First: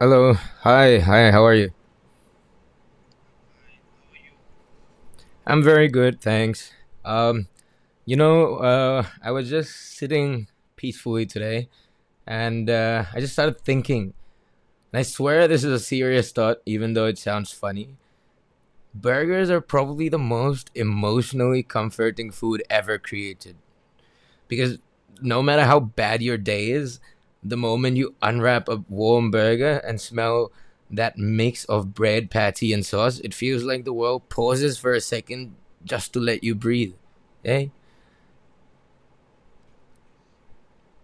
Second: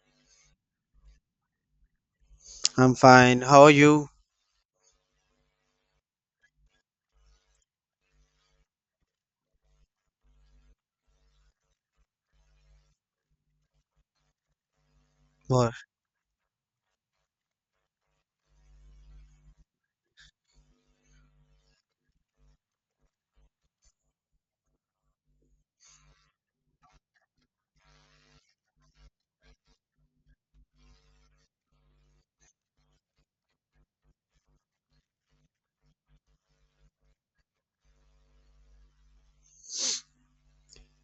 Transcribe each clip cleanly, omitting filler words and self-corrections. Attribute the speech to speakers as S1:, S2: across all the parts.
S1: Hello. Hi. Hi. How are you?
S2: I'm fine. How are you?
S1: I'm very good, thanks. Um, I was just sitting peacefully today, and I just started thinking. And I swear this is
S2: What?
S1: a serious thought, even though it sounds funny. Burgers are probably the most emotionally comforting food ever created, because no matter how bad your day is, the moment you unwrap a warm burger and smell that mix of bread, patty, and sauce, it feels like the world pauses for a second just to let you breathe. Eh?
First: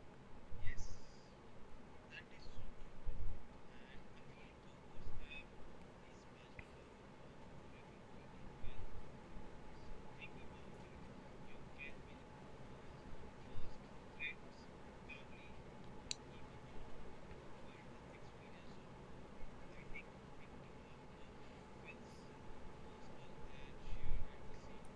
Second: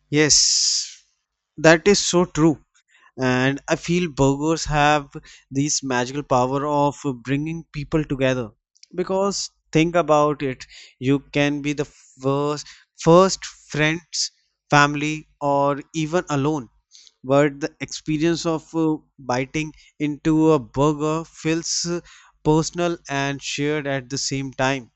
S2: Yes, that is so true. And I feel burgers have this magical power of bringing people together. Because think about it, you can be the first friends, family, or even alone. But the experience of biting into a burger feels personal and shared at the same time.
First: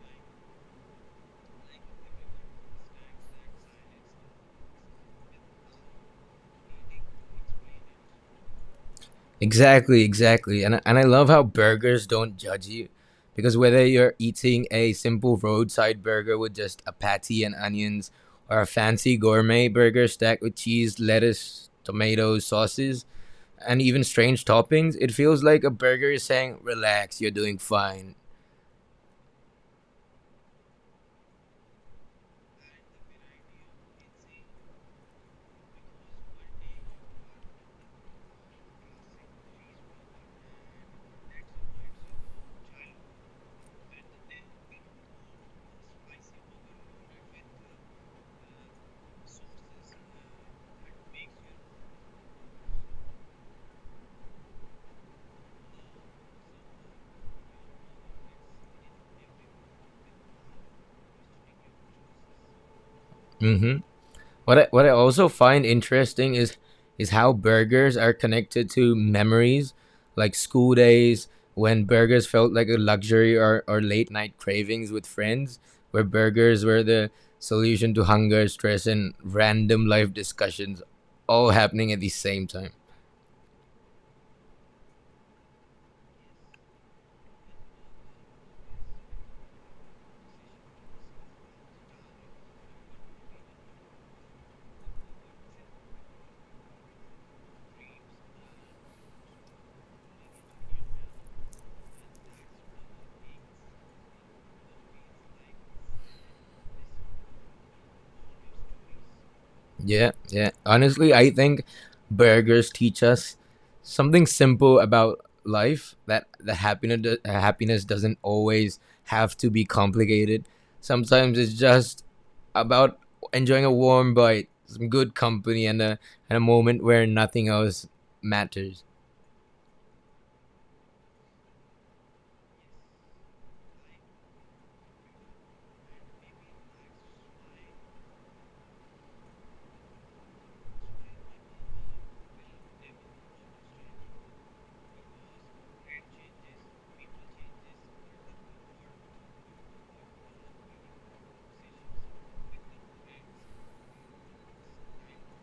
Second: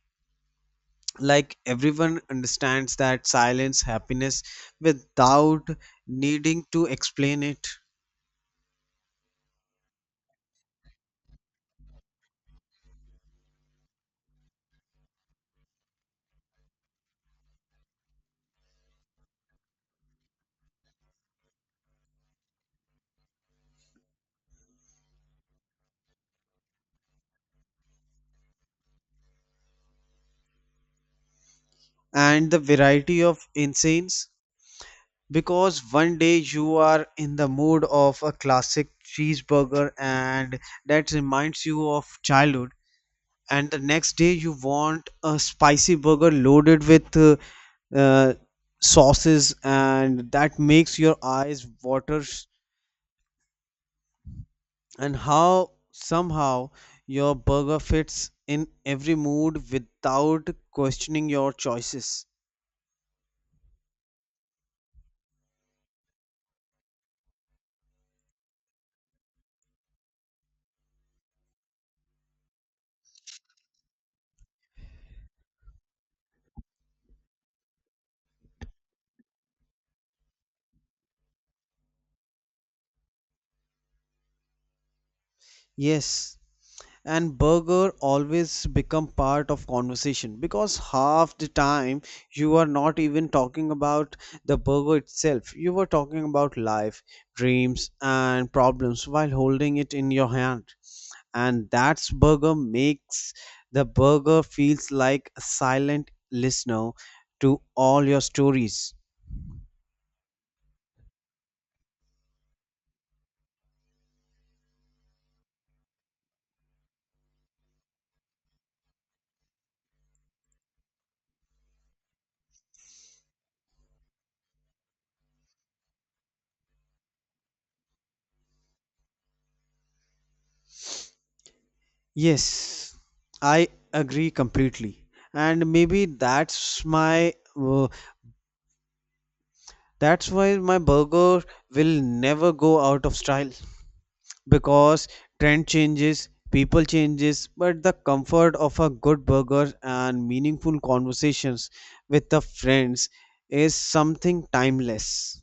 S2: Like everyone understands that silence happiness without needing to explain it.
S1: Exactly, exactly. And I love how burgers don't judge you because whether you're eating a simple roadside burger with just a patty and onions or a fancy gourmet burger stacked with cheese, lettuce, tomatoes, sauces, and even strange toppings, it feels like a burger is saying, "Relax, you're doing fine."
S2: And the variety of incense, because one day you are in the mood of a classic cheeseburger and that reminds you of childhood, and the next day you want a spicy burger loaded with uh, sauces and that makes your eyes water. And how somehow your burger fits in every mood without questioning your choices.
S1: Hmm. What I also find interesting is how burgers are connected to memories, like school days when burgers felt like a luxury, or late night cravings with friends, where burgers were the solution to hunger, stress, and random life discussions, all happening at the same time.
S2: Yes, and burger always become part of conversation because half the time you are not even talking about the burger itself, you were talking about life, dreams and problems while holding it in your hand. And that's burger makes the burger feels like a silent listener to all your stories.
S1: Yeah, yeah. Honestly, I think burgers teach us something simple about life, that the happiness happiness doesn't always have to be complicated. Sometimes it's just about enjoying a warm bite, some good company, and a moment where nothing else matters.
S2: Yes, I agree completely. And maybe uh, that's why my burger will never go out of style, because trend changes, people changes, but the comfort of a good burger and meaningful conversations with the friends is something timeless.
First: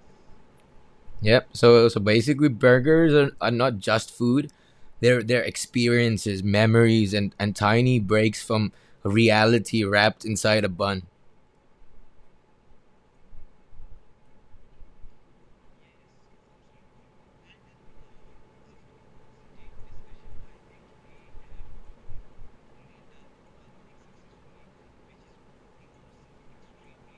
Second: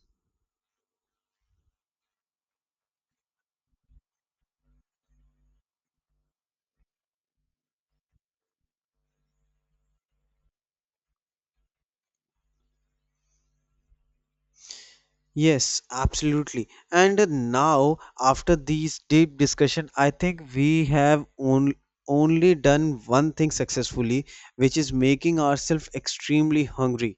S1: Yep. So basically, burgers are not just food; they're experiences, memories, and tiny breaks from reality wrapped inside a bun.
S2: Yes, absolutely. And now, after these deep discussion, I think we have on, only done one thing successfully, which is making ourselves extremely hungry.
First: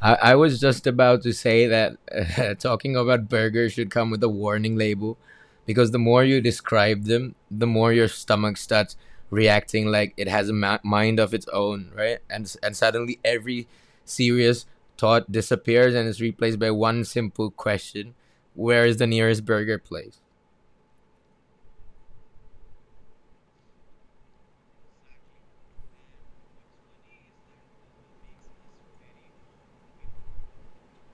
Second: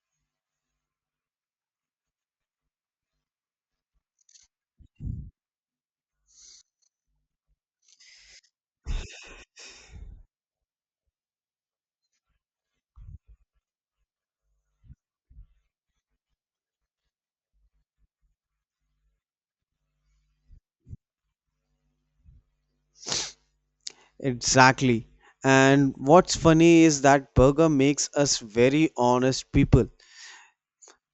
S1: I was just about to say that talking about burgers should come with a warning label because the more you describe them, the more your stomach starts reacting like it has a mind of its own, right? And suddenly every serious thought disappears and is replaced by one simple question: where is the nearest burger place?
S2: Exactly. And what's funny is that burger makes us very honest people,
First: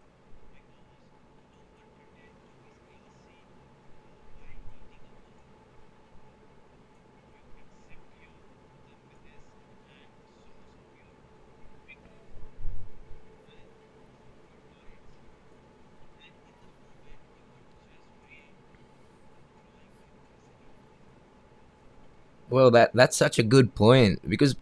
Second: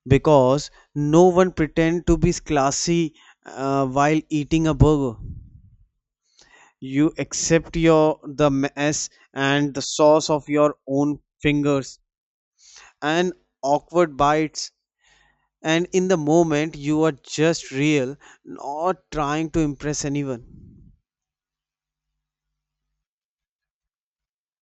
S2: because no one pretend to be classy while eating a burger. You accept your the mess and the sauce of your own fingers and awkward bites, and in the moment you are just real, not trying to impress anyone.
S1: Well, that's such a good point because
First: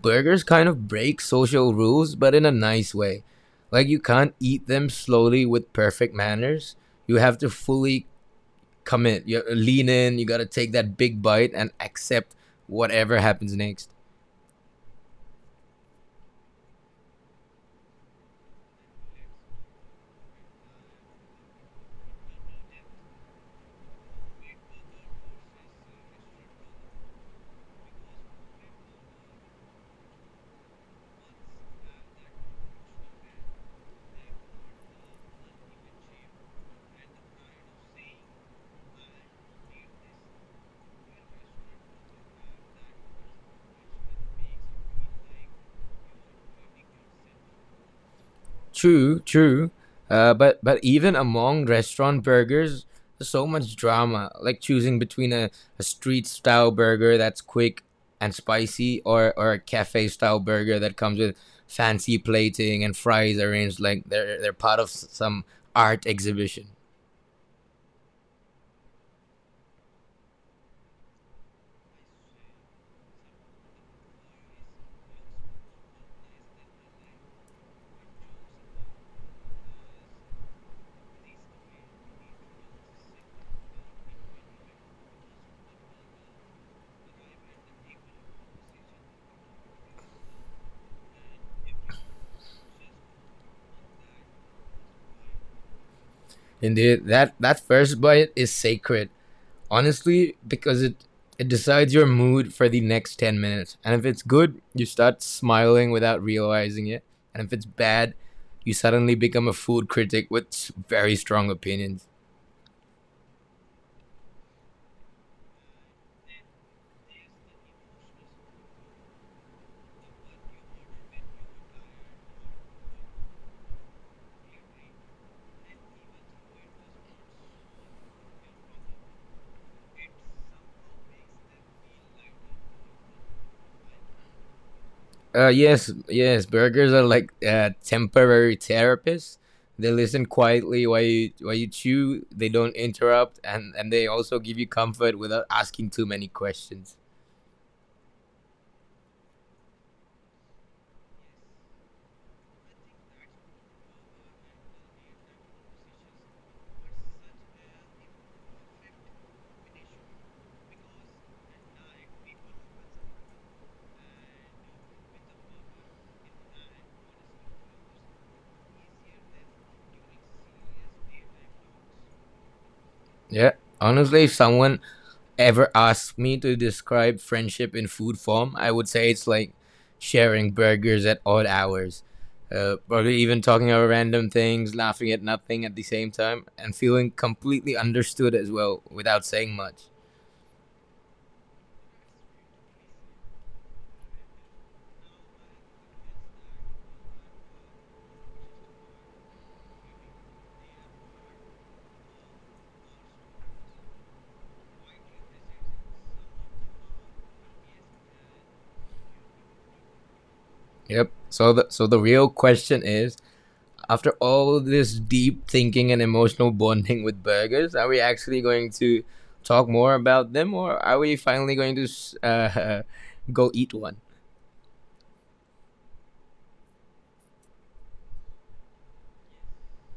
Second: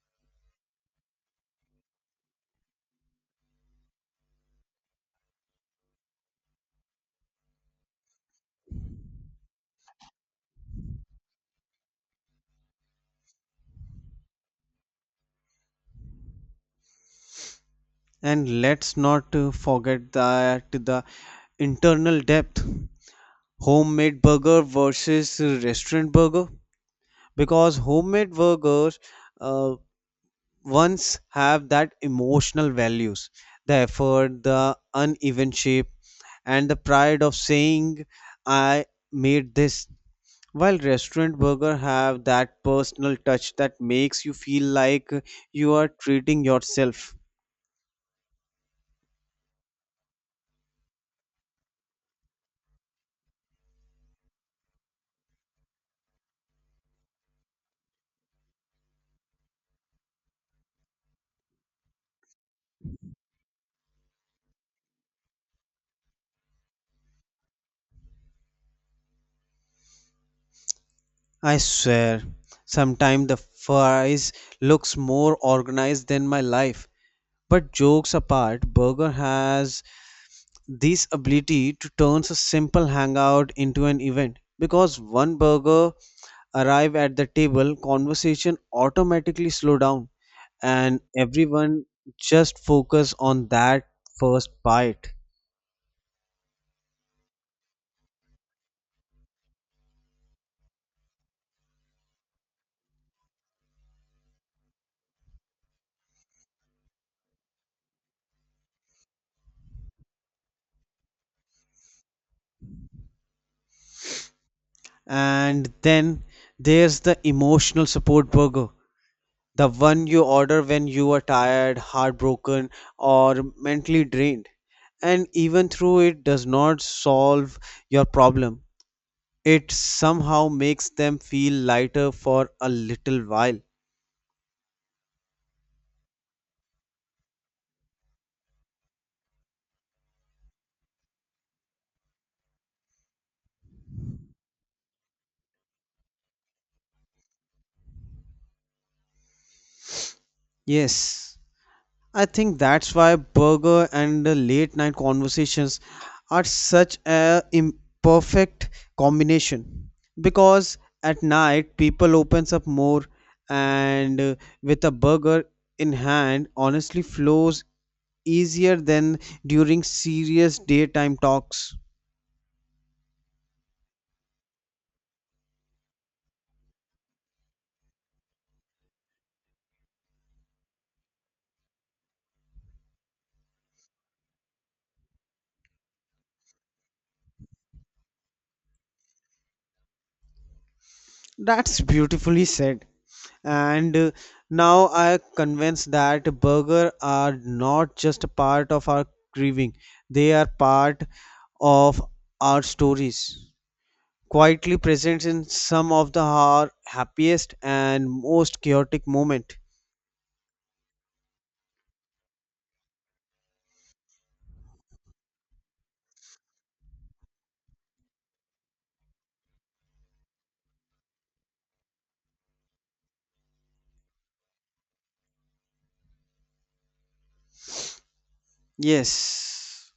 S1: burgers kind of break social rules, but in a nice way. Like you can't eat them slowly with perfect manners. You have to fully commit. You lean in. You gotta take that big bite and accept whatever happens next.
S2: And let's not forget that the internal depth, homemade burger versus restaurant burger, because homemade burgers uh, once have that emotional values, the effort, the uneven shape, and the pride of saying I made this. While restaurant burger have that personal touch that makes you feel like you are treating yourself.
S1: True, true. But even among restaurant burgers, there's so much drama. Like choosing between a street style burger that's quick and spicy, or a cafe style burger that comes with fancy plating and fries arranged like they're part of some art exhibition.
S2: I swear, sometimes the fries looks more organized than my life. But jokes apart, burger has this ability to turn a simple hangout into an event. Because one burger arrive at the table, conversation automatically slow down and everyone just focus on that first bite.
S1: Indeed, that first bite is sacred. Honestly, because it decides your mood for the next 10 minutes, and if it's good, you start smiling without realizing it, and if it's bad, you suddenly become a food critic with very strong opinions.
S2: And then there's the emotional support burger, the one you order when you are tired, heartbroken, or mentally drained. And even though it does not solve your problem, it somehow makes them feel lighter for a little while.
S1: Yes, yes, burgers are like temporary therapists. They listen quietly while you chew. They don't interrupt, and they also give you comfort without asking too many questions.
S2: Yes, I think that's why burger and the late night conversations are such a imperfect combination, because at night people opens up more, and with a burger in hand honestly flows easier than during serious daytime talks.
S1: Yeah, honestly, if someone ever asked me to describe friendship in food form, I would say it's like sharing burgers at odd hours, probably even talking about random things, laughing at nothing at the same time, and feeling completely understood as well without saying much.
S2: That's beautifully said. And now I convinced that burger are not just a part of our grieving; they are part of our stories, quietly present in some of the our happiest and most chaotic moment.
S1: Yep. So the real question is, after all this deep thinking and emotional bonding with burgers, are we actually going to talk more about them, or are we finally going to go eat one?
S2: Yes,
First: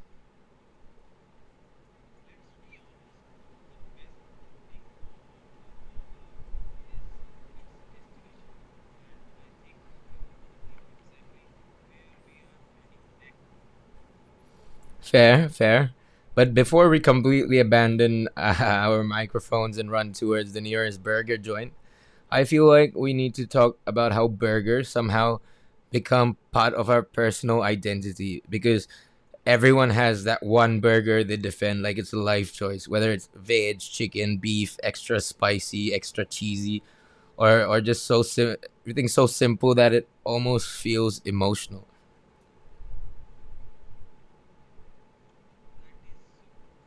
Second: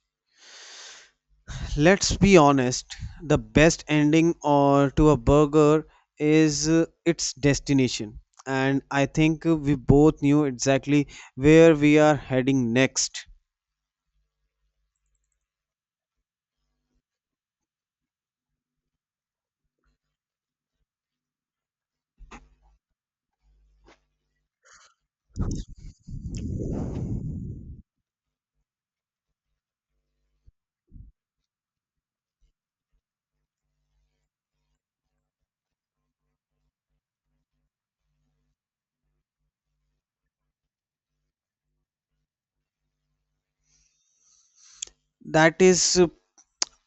S2: let's be honest. The best ending or to a burger is its destination, and I think we both knew exactly where we are heading next.
S1: Fair, fair. But before we completely abandon our microphones and run towards the nearest burger joint, I feel like we need to talk about how burgers somehow become part of our personal identity, because everyone has that one burger they defend like it's a life choice, whether it's veg, chicken, beef, extra spicy, extra cheesy, or just everything so simple that it almost feels emotional.
S2: That is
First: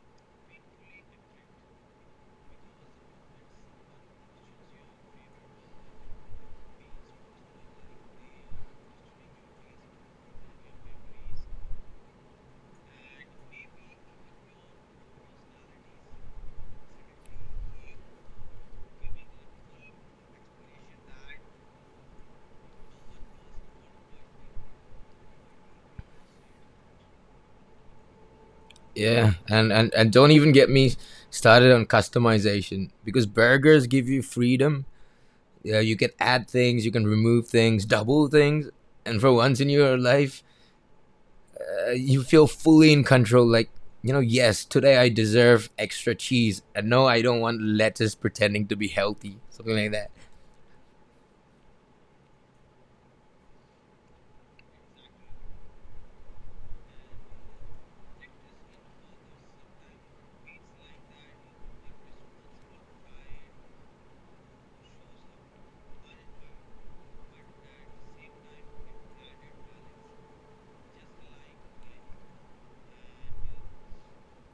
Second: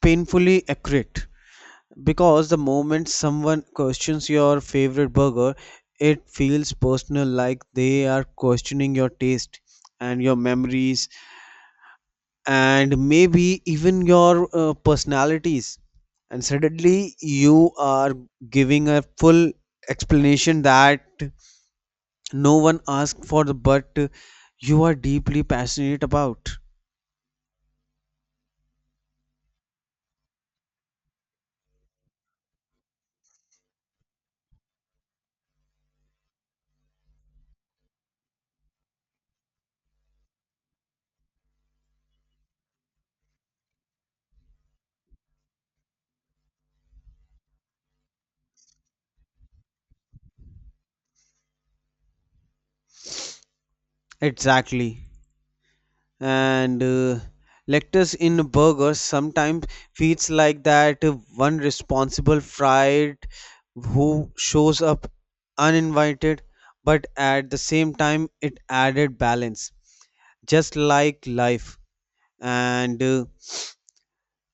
S2: painfully accurate, because the moment someone questions your favorite burger, it feels personal like they are questioning your taste and your memories and maybe even your personalities. And suddenly you are giving a full explanation that no one asked for, the but you are deeply passionate about.
S1: Yeah, and don't even get me started on customization because burgers give you freedom. Yeah, you can add things, you can remove things, double things, and for once in your life, you feel fully in control. Like, you know, yes, today I deserve extra cheese, and no, I don't want lettuce pretending to be healthy, something like that.
S2: Exactly. And lettuce in burgers sometimes feels like that one responsible fried who shows up uninvited, but at the same time it added balance, just like life. And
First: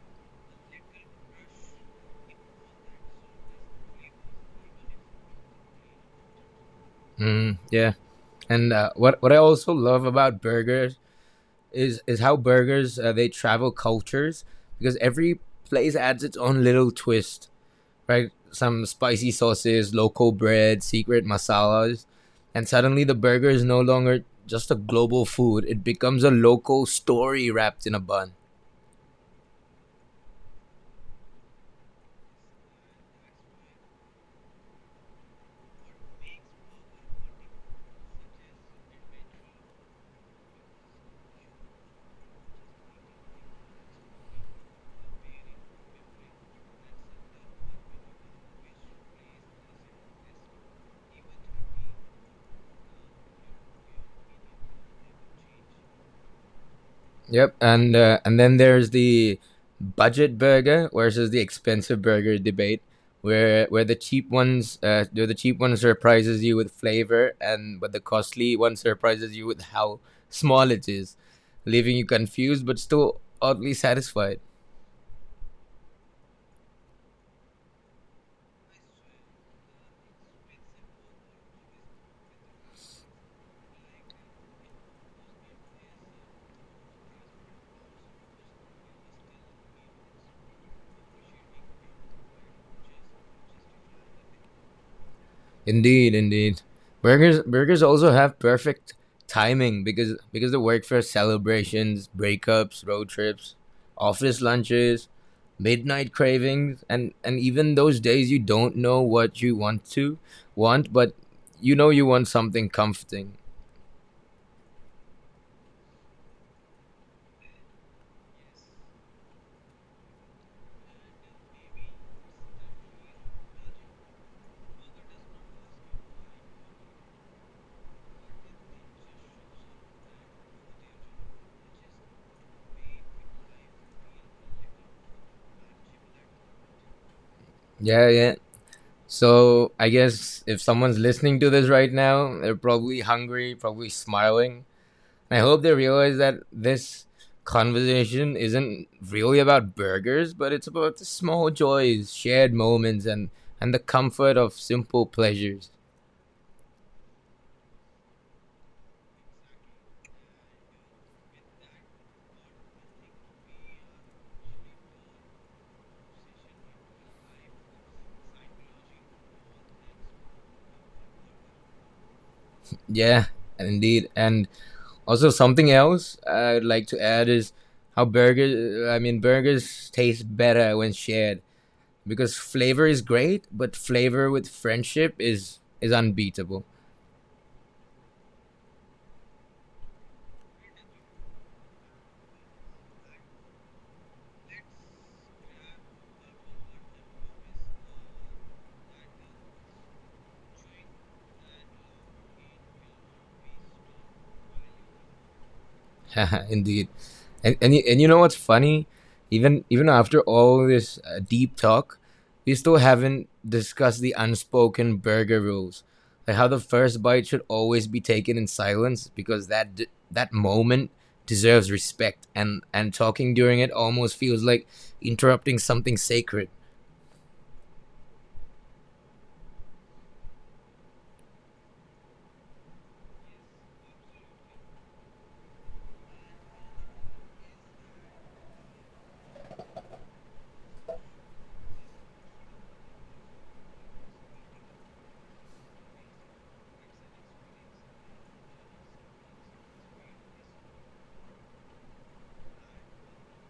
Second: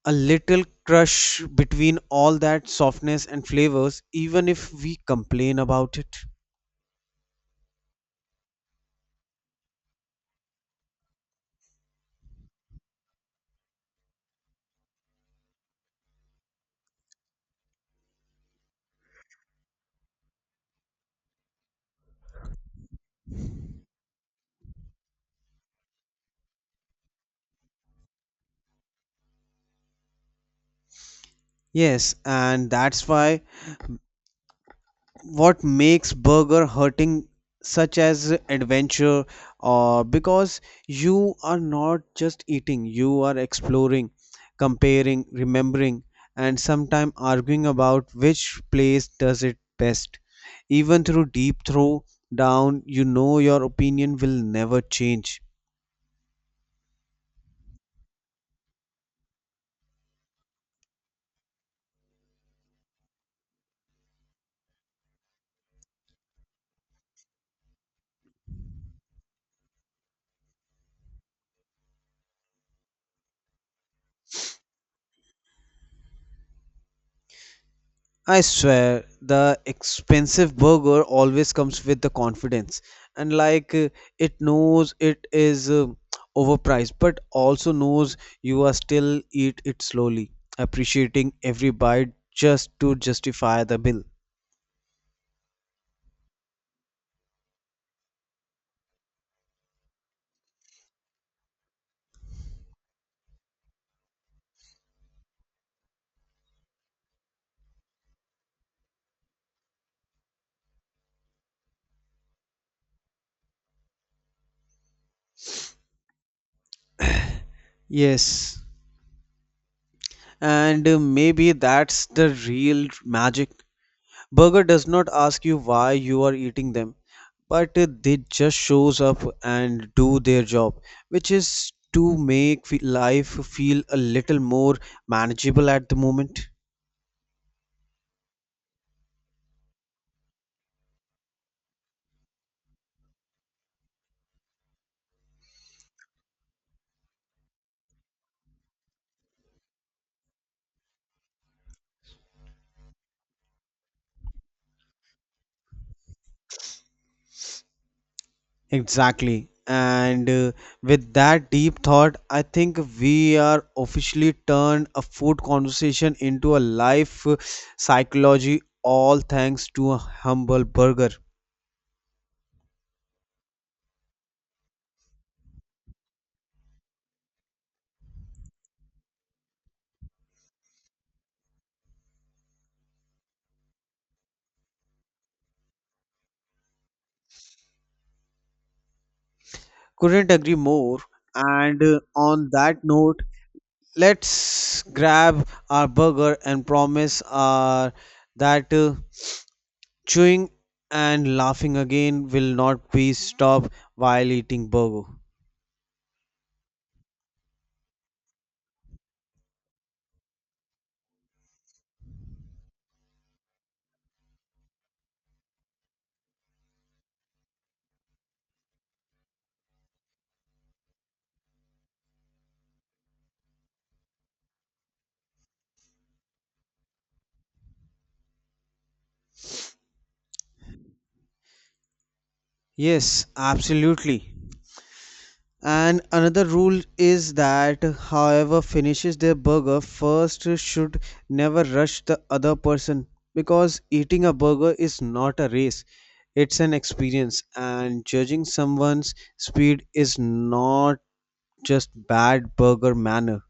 S2: a little crush between all that softness and flavors, even if we complain about it.
S1: Mm, yeah, and what I also love about burgers is how burgers they travel cultures because every place adds its own little twist, right? Some spicy sauces, local bread, secret masalas. And suddenly the burger is no longer just a global food, it becomes a local story wrapped in a bun.
S2: Yes, and that's why what makes burger hurting such as adventure, or because you are not just eating, you are exploring, comparing, remembering, and sometimes arguing about which place does it best. Even through deep throw down, you know your opinion will never change.
S1: Yep. And then there's the budget burger versus the expensive burger debate, where the cheap ones where the cheap one surprises you with flavor, and but the costly one surprises you with how small it is, leaving you confused but still oddly satisfied.
S2: I swear, the expensive burger always comes with the confidence, and like it knows it is overpriced, but also knows you are still eat it slowly, appreciating every bite just to justify the bill.
S1: Indeed, indeed. Burgers also have perfect timing, because they work for celebrations, breakups, road trips, office lunches, midnight cravings, and even those days you don't know what you want, but you know you want something comforting.
S2: Yes, and maybe that's the real magic. Burger does not ask you why you are eating them. But they just shows up and do their job, which is to make life feel a little more manageable at the moment.
S1: Yeah, yeah. So I guess if someone's listening to this right now, they're probably hungry, probably smiling, I hope they realize that this conversation isn't really about burgers, but it's about the small joys, shared moments, and the comfort of simple pleasures.
S2: Exactly. And with that deep thought, I think we are officially turned a food conversation into a life psychology, all thanks to a humble burger.
S1: Yeah, indeed. And also something else I'd like to add is how burgers. I mean, burgers taste better when shared because flavor is great, but flavor with friendship is unbeatable.
S2: Couldn't agree more. And on that note, let's grab our burger and promise our that chewing and laughing again will not be stopped while eating burger.
S1: Indeed. And you know what's funny? Even after all this deep talk, we still haven't discussed the unspoken burger rules. Like how the first bite should always be taken in silence because that moment deserves respect, and talking during it almost feels like interrupting something sacred.
S2: Yes, absolutely. And another rule is that however finishes their burger first should never rush the other person, because eating a burger is not a race, it's an experience, and judging someone's speed is not just bad burger manner.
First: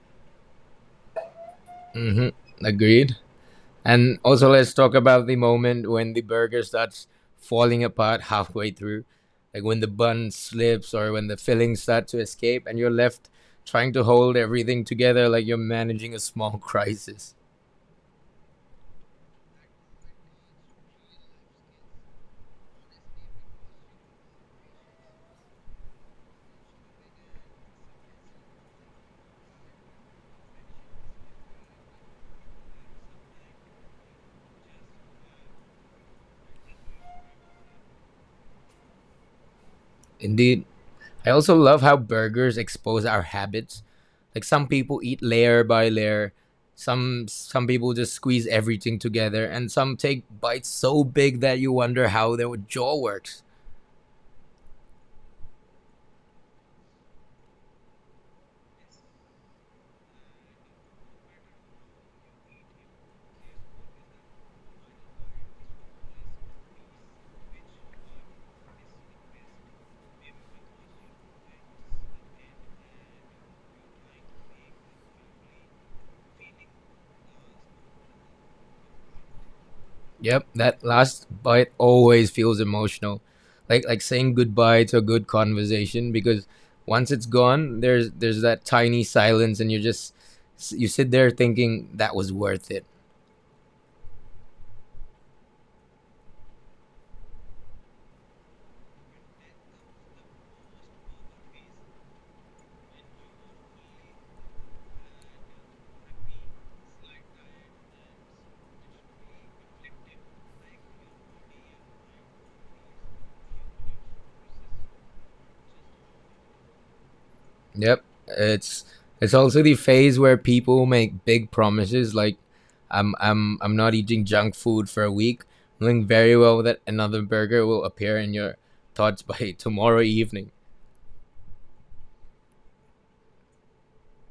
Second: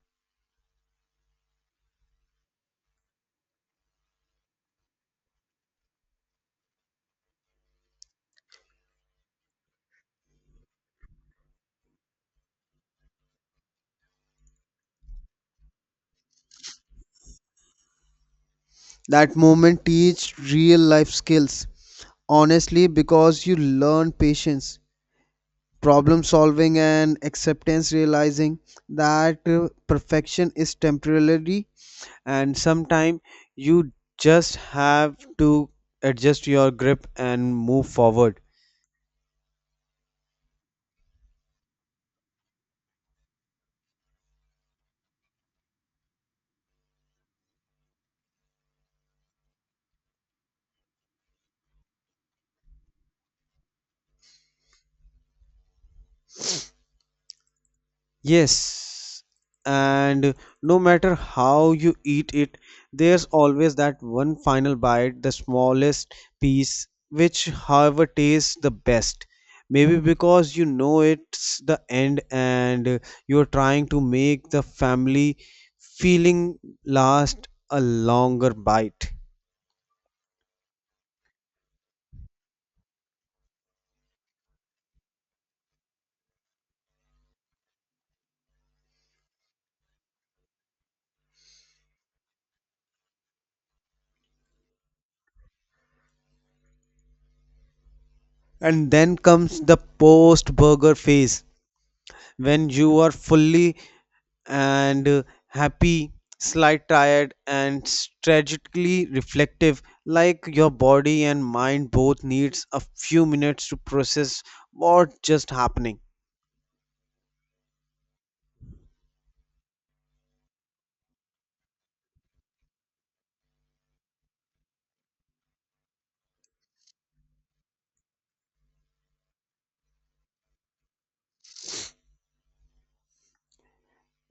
S1: Mhm. Agreed. And also, let's talk about the moment when the burger starts falling apart halfway through, like when the bun slips or when the fillings start to escape, and you're left trying to hold everything together like you're managing a small crisis.
S2: That moment teach real life skills. Honestly, because you learn patience, problem solving, and acceptance, realizing that perfection is temporary and sometime you just have to adjust your grip and move forward.
S1: Indeed. I also love how burgers expose our habits. Like, some people eat layer by layer, some people just squeeze everything together, and some take bites so big that you wonder how their jaw works.
S2: Yes, and no matter how you eat it, there's always that one final bite, the smallest piece, which, however, tastes the best. Maybe because you know it's the end and you're trying to make the family feeling last a longer bite.
S1: Yep, that last bite always feels emotional. Like saying goodbye to a good conversation, because once it's gone, there's that tiny silence and you sit there thinking that was worth it.
S2: And then comes the post burger phase, when you are fully and happy, slight tired, and strategically reflective, like your body and mind both needs a few minutes to process what just happening.
S1: Yep. It's it's also the phase where people make big promises like, I'm not eating junk food for a week, knowing very well that another burger will appear in your thoughts by tomorrow evening.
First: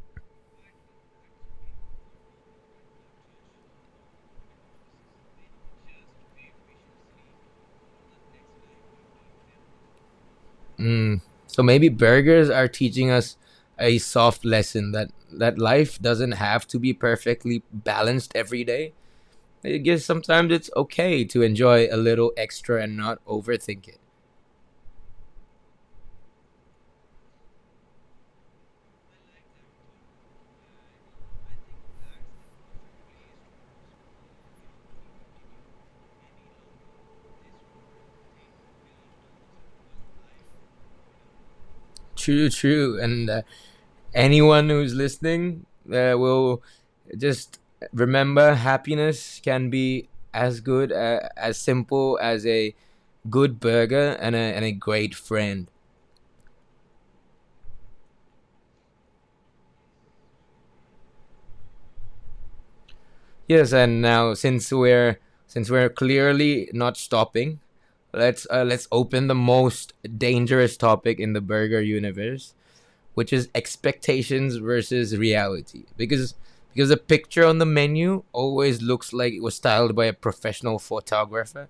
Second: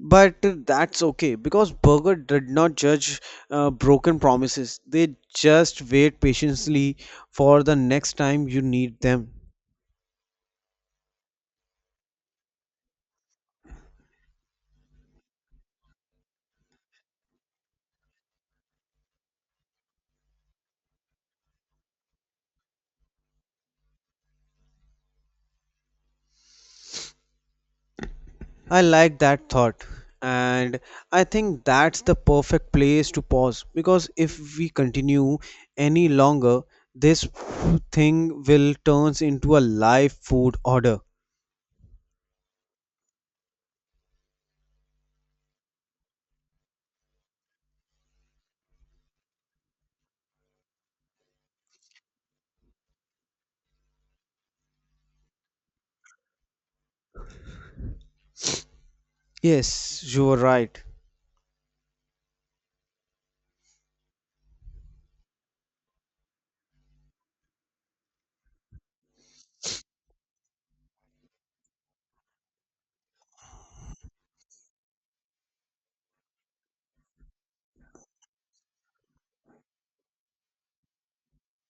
S2: But that's okay, because burger did not judge broken promises. They just wait patiently for the next time you need them.
S1: Mm. So maybe burgers are teaching us a soft lesson, that life doesn't have to be perfectly balanced every day. I guess sometimes it's okay to enjoy a little extra and not overthink it.
S2: I like that thought. And I think that's the perfect place to pause, because if we continue any longer, this thing will turns into a live food order.
S1: True, true. And anyone who's listening will just remember, happiness can be as good, as simple as a good burger and a great friend.
S2: Yes, you are right.
S1: Yes, and now since we're clearly not stopping, let's open the most dangerous topic in the burger universe, which is expectations versus reality. Because the picture on the menu always looks like it was styled by a professional photographer,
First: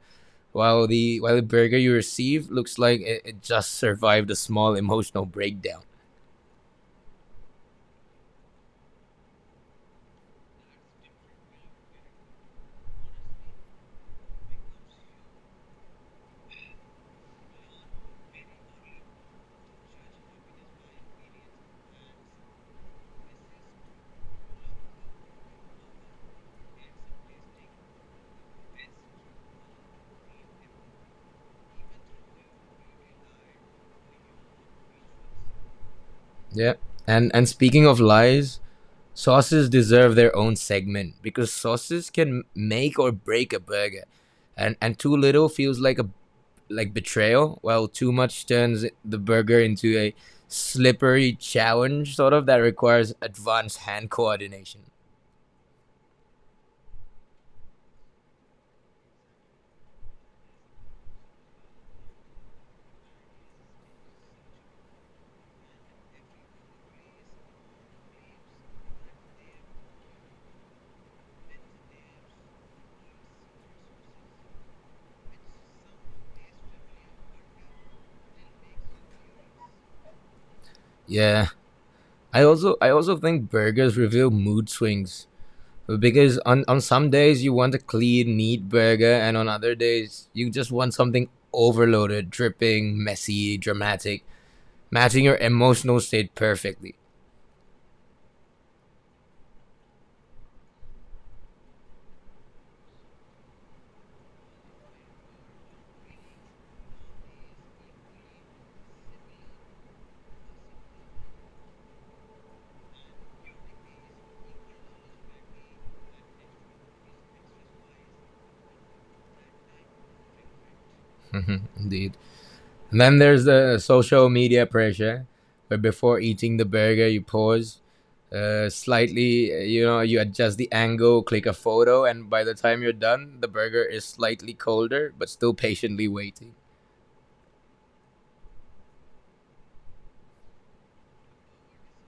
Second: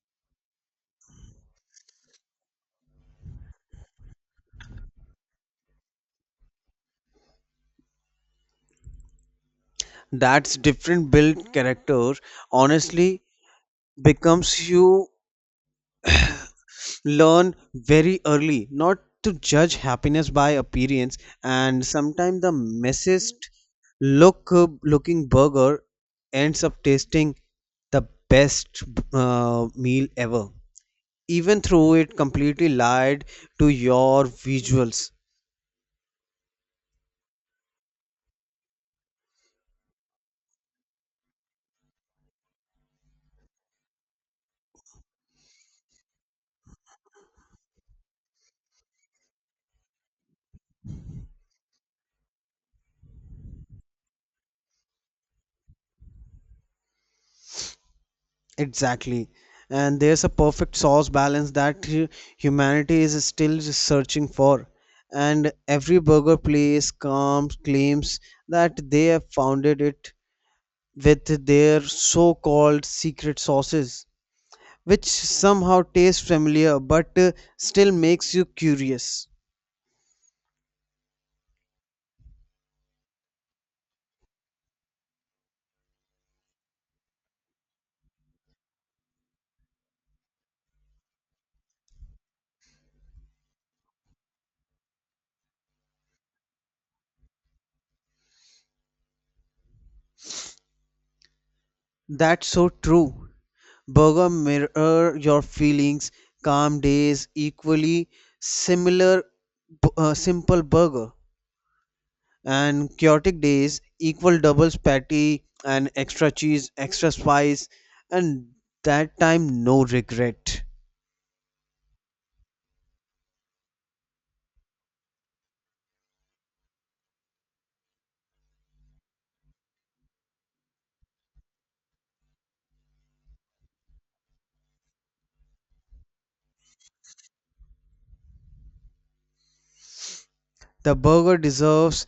S1: while the burger you receive looks like it just survived a small emotional breakdown.
S2: That's different build character honestly, becomes you learn very early not to judge happiness by appearance, and sometimes the messiest look looking burger ends up tasting the best meal ever, even though it completely lied to your visuals.
S1: Yeah. And speaking of lies, sauces deserve their own segment because sauces can make or break a burger, and too little feels like a like betrayal, while too much turns the burger into a slippery challenge sort of that requires advanced hand coordination.
S2: Exactly. And there's a perfect sauce balance that humanity is still searching for, and every burger place comes claims that they have founded it with their so called secret sauces, which somehow taste familiar but still makes you curious.
S1: Yeah, I also think burgers reveal mood swings, because on some days you want a clean, neat burger, and on other days you just want something overloaded, dripping, messy, dramatic, matching your emotional state perfectly.
S2: That's so true. Burger mirror your feelings, calm days, equally similar, simple burger, and chaotic days, equal doubles patty and extra cheese, extra spice, and that time no regret.
S1: Indeed. And then there's the social media pressure, where before eating the burger, you pause slightly, you know, you adjust the angle, click a photo, and by the time you're done, the burger is slightly colder, but still patiently waiting.
S2: The burger deserves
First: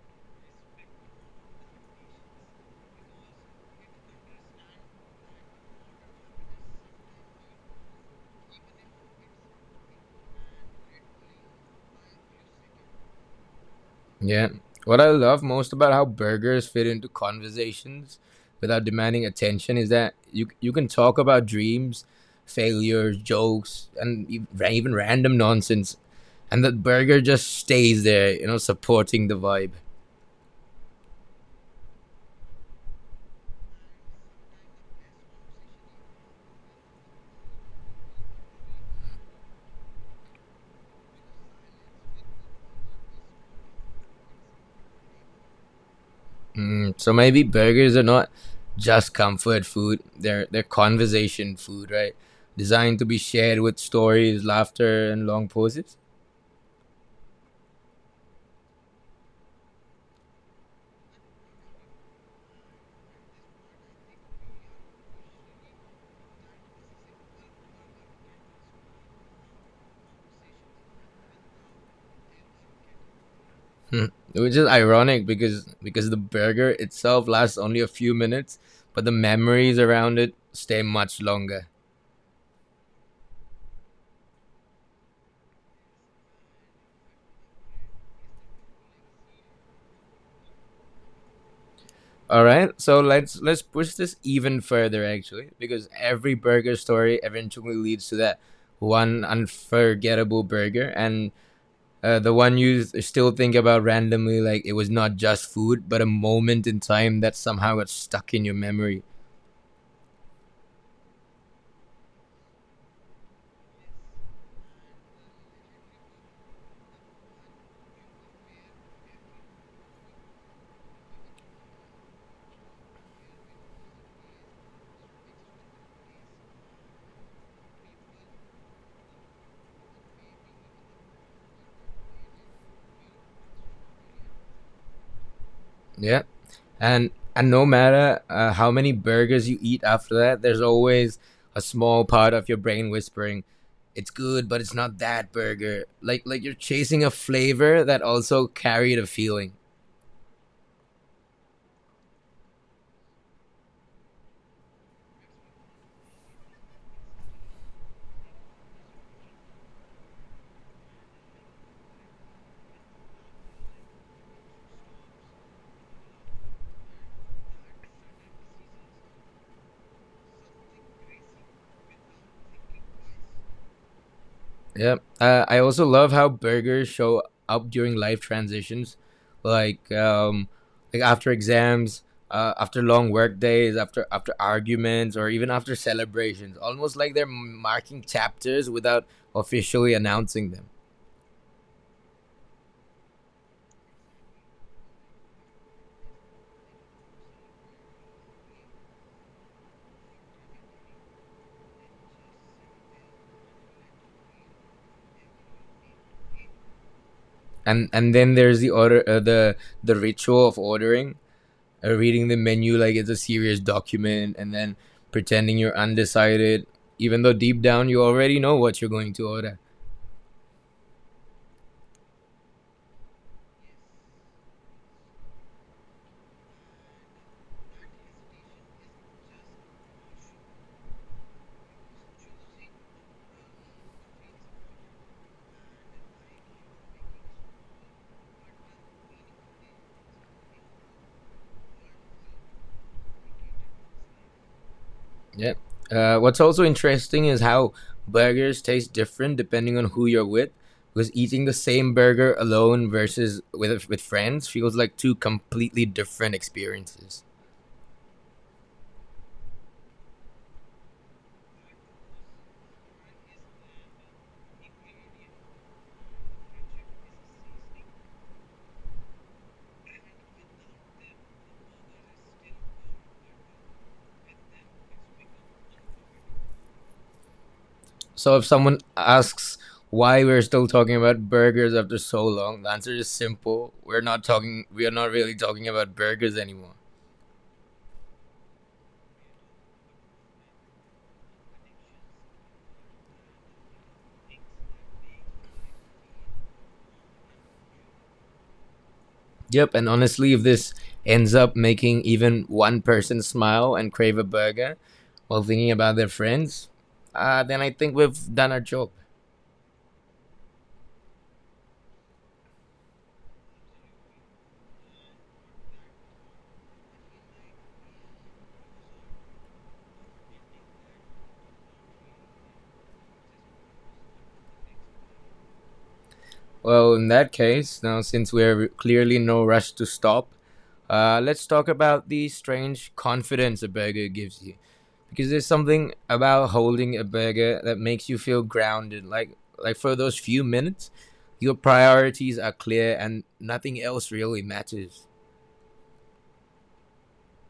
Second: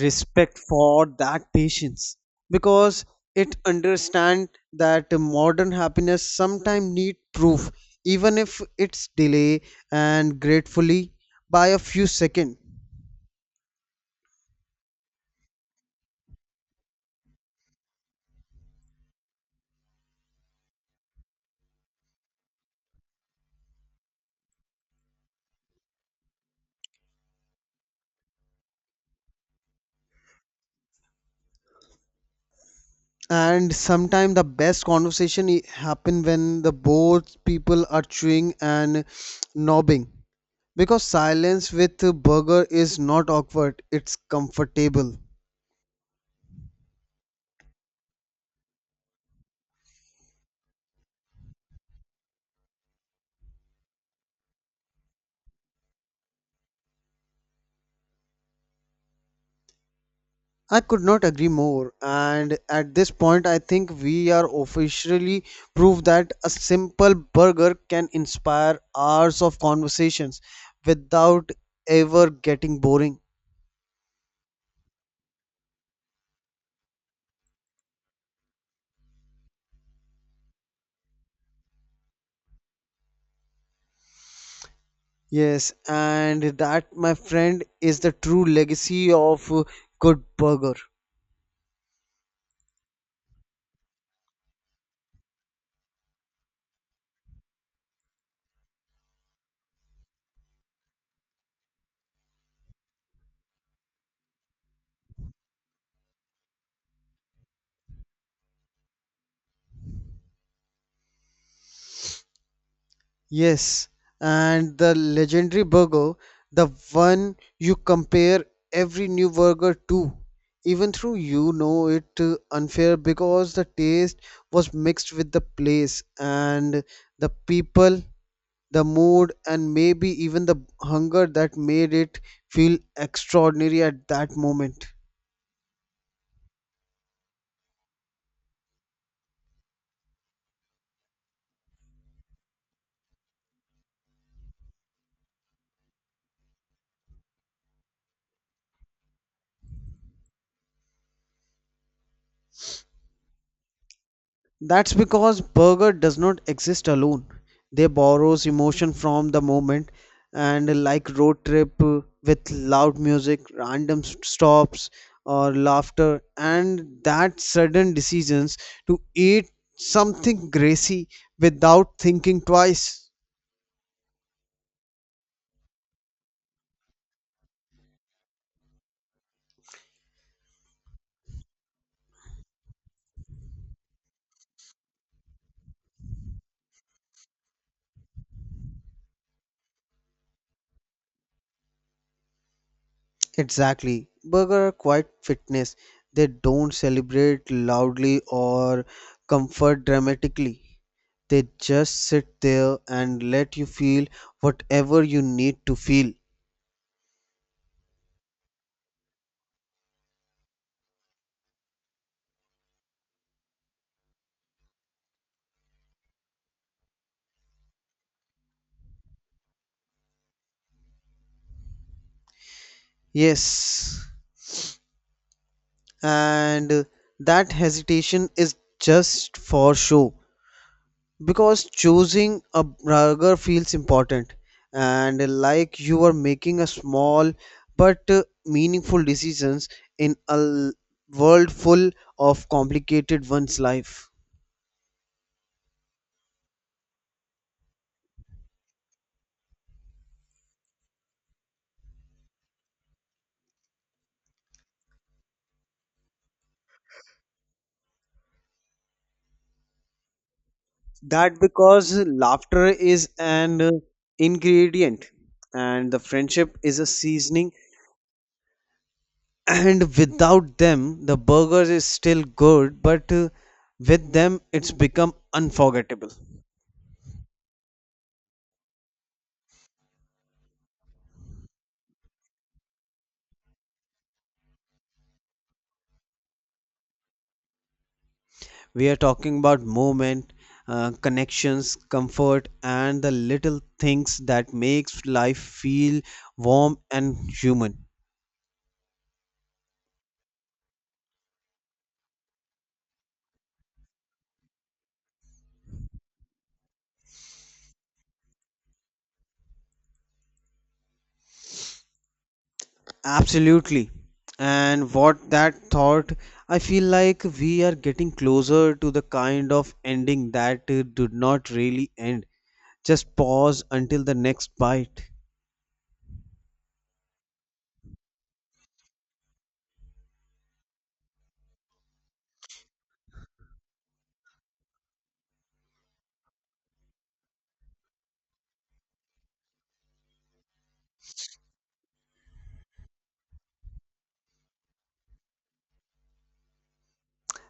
S2: respect for that patience, because it understand that modern happiness sometimes need proof, even if it's delay and gratefully by a few seconds.
S1: Yeah. What I love most about how burgers fit into conversations without demanding attention is that you can talk about dreams, failures, jokes, and even random nonsense, and that burger just stays there, you know, supporting the vibe.
S2: And sometimes the best conversation happen when the both people are chewing and nobbing, because silence with burger is not awkward, it's comfortable.
S1: Mm, so maybe burgers are not just comfort food; they're conversation food, right? Designed to be shared with stories, laughter, and long pauses.
S2: I could not agree more. And at this point, I think we are officially proof that a simple burger can inspire hours of conversations without ever getting boring.
S1: Hmm. Which is ironic, because the burger itself lasts only a few minutes, but the memories around it stay much longer.
S2: Yes, and that, my friend, is the true legacy of Good Burger.
S1: All right, so let's push this even further actually, because every burger story eventually leads to that one unforgettable burger, and the one you still think about randomly, like it was not just food, but a moment in time that somehow got stuck in your memory.
S2: Yes, and the legendary burger, the one you compare every new burger to, even though you know it unfair because the taste was mixed with the place and the people, the mood, and maybe even the hunger that made it feel extraordinary at that moment.
S1: Yeah, and no matter how many burgers you eat after that, there's always a small part of your brain whispering, it's good, but it's not that burger. Like you're chasing a flavor that also carried a feeling.
S2: That's because burger does not exist alone. They borrows emotion from the moment, and like road trip with loud music, random stops or laughter and that sudden decisions to eat something greasy without thinking twice.
S1: Yeah. I also love how burgers show up during life transitions, like um, like after exams, after long work days, after arguments, or even after celebrations. Almost like they're marking chapters without officially announcing them.
S2: Exactly. Burger are quite fitness. They don't celebrate loudly or comfort dramatically. They just sit there and let you feel whatever you need to feel.
S1: And then there's the order, the ritual of ordering, reading the menu like it's a serious document, and then pretending you're undecided, even though deep down you already know what you're going to order.
S2: Yes. And that hesitation is just for show, because choosing a burger feels important and like you are making a small but meaningful decisions in a world full of complicated one's life.
S1: Yeah. What's also interesting is how burgers taste different depending on who you're with, because eating the same burger alone versus with friends feels like two completely different experiences.
S2: That because laughter is an ingredient and the friendship is a seasoning, and without them the burger is still good, but with them it's become unforgettable.
S1: So if someone asks why we're still talking about burgers after so long, the answer is simple. We're not talking. We are not really talking about burgers anymore.
S2: We are talking about movement, connections, comfort, and the little things that makes life feel warm and human.
S1: Yep. And honestly, if this ends up making even one person smile and crave a burger, while thinking about their friends, then I think we've done our job.
S2: Absolutely. And what that thought, I feel like we are getting closer to the kind of ending that did not really end. Just pause until the next bite.
S1: Well, in that case, now since we're clearly in no rush to stop, let's talk about the strange confidence a burger gives you. Because there's something about holding a burger that makes you feel grounded. Like for those few minutes, your priorities are clear and nothing else really matters.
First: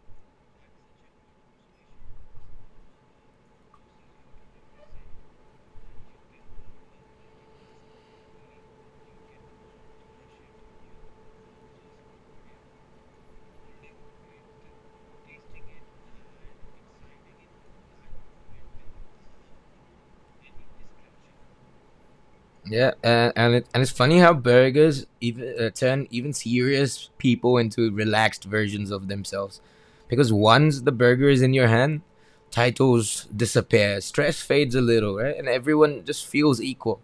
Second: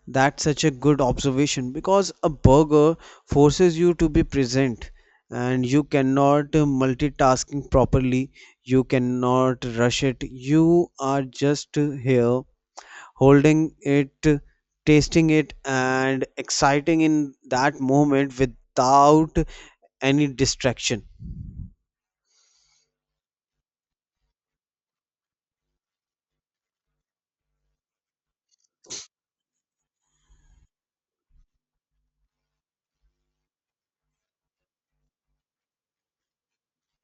S2: That's such a good observation, because a burger forces you to be present and you cannot multitasking properly. You cannot rush it. You are just here holding it, tasting it, and exciting in that moment without any distraction.
S1: Yeah, and and it's funny how burgers even turn even serious people into relaxed versions of themselves, because once the burger is in your hand, titles disappear, stress fades a little, right, and everyone just feels equal.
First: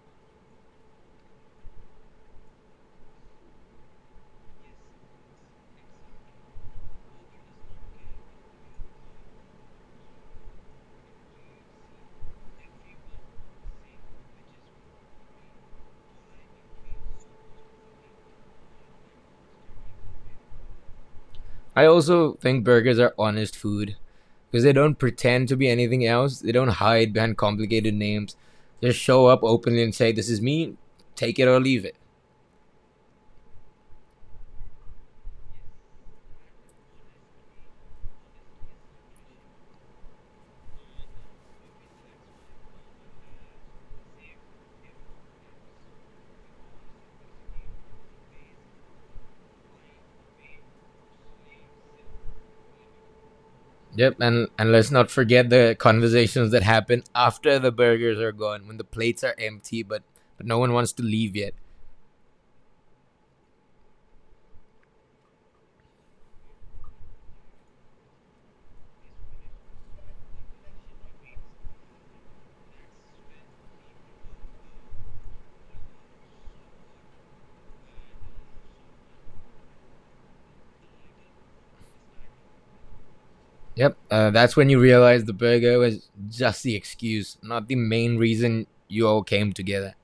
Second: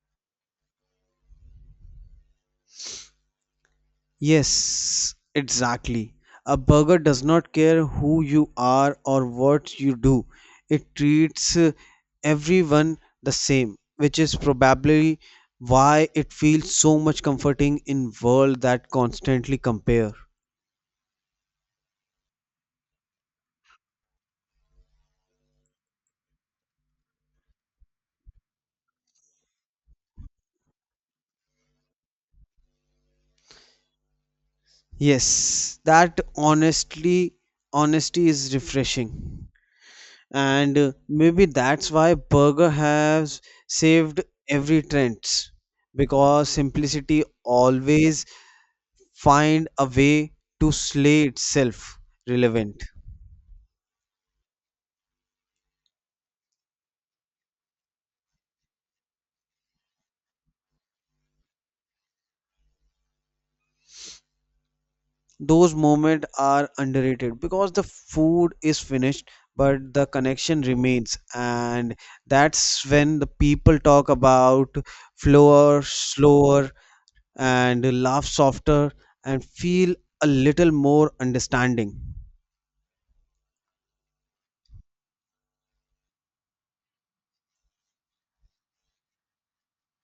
S2: Yes, exactly. A burger does not care who you are or what you do. It treats everyone the same, which is probably why it feels so much comforting in world that constantly compare.
S1: I also think burgers are honest food because they don't pretend to be anything else. They don't hide behind complicated names. They show up openly and say, "This is me. Take it or leave it."
S2: Yes, that honestly honesty is refreshing. And maybe that's why burger has saved every trends, because simplicity always find a way to slay itself relevant.
S1: Yep, and let's not forget the conversations that happen after the burgers are gone, when the plates are empty, but no one wants to leave yet.
S2: Those moments are underrated because the food is finished but the connection remains, and that's when the people talk about flower slower and laugh softer and feel a little more understanding.
S1: Yep, that's when you realize the burger was just the excuse, not the main reason you all came together.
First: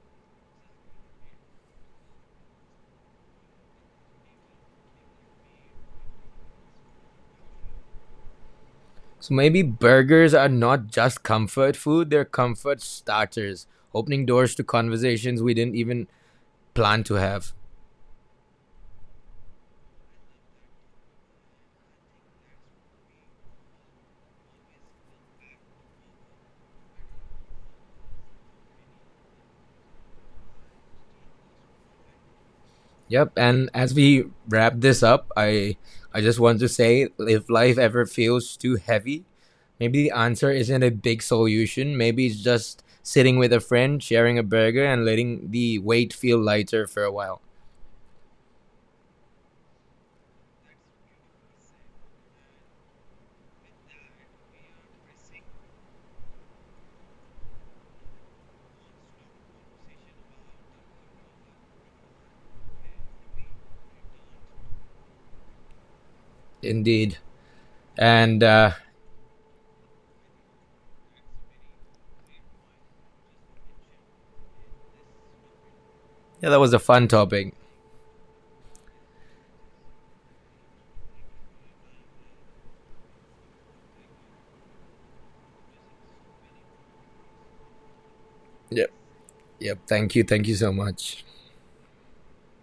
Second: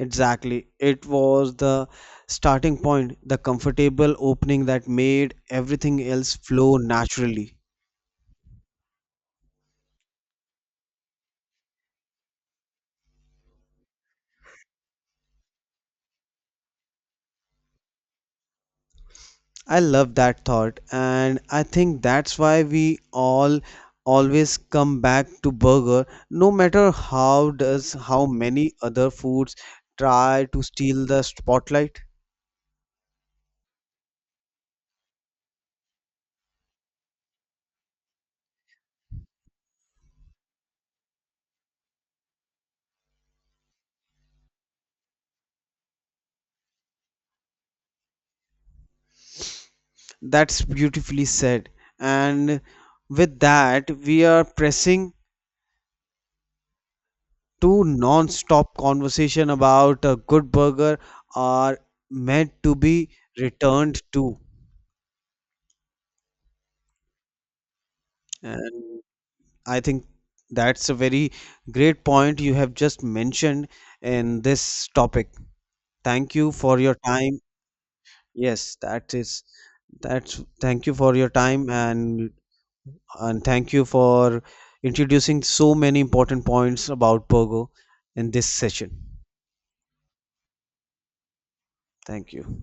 S2: Exactly, it was the starting point, the comfortable opening that made everything else flow naturally.
S1: So maybe burgers are not just comfort food; they're comfort starters, opening doors to conversations we didn't even plan to have.
S2: I love that thought, and I think that's why we all always come back to burger, no matter how many other foods try to steal the spotlight.
S1: Yep, and as we wrap this up, I just want to say, if life ever feels too heavy, maybe the answer isn't a big solution. Maybe it's just sitting with a friend, sharing a burger, and letting the weight feel lighter for a while.
S2: That's beautifully said. And with that, we are pressing to non-stop conversation about a good burger are meant to be returned to.
S1: Indeed. And
S2: And I think that's a very great point you have just mentioned in this topic. Thank
S1: yeah,
S2: you
S1: that was a
S2: for your
S1: fun
S2: time.
S1: topic.
S2: Yes, that's thank you for your time, and thank you for introducing so many important points about Pogo in this
S1: Yep.
S2: session.
S1: Yep. Thank you. Thank you so much.
S2: Thank you.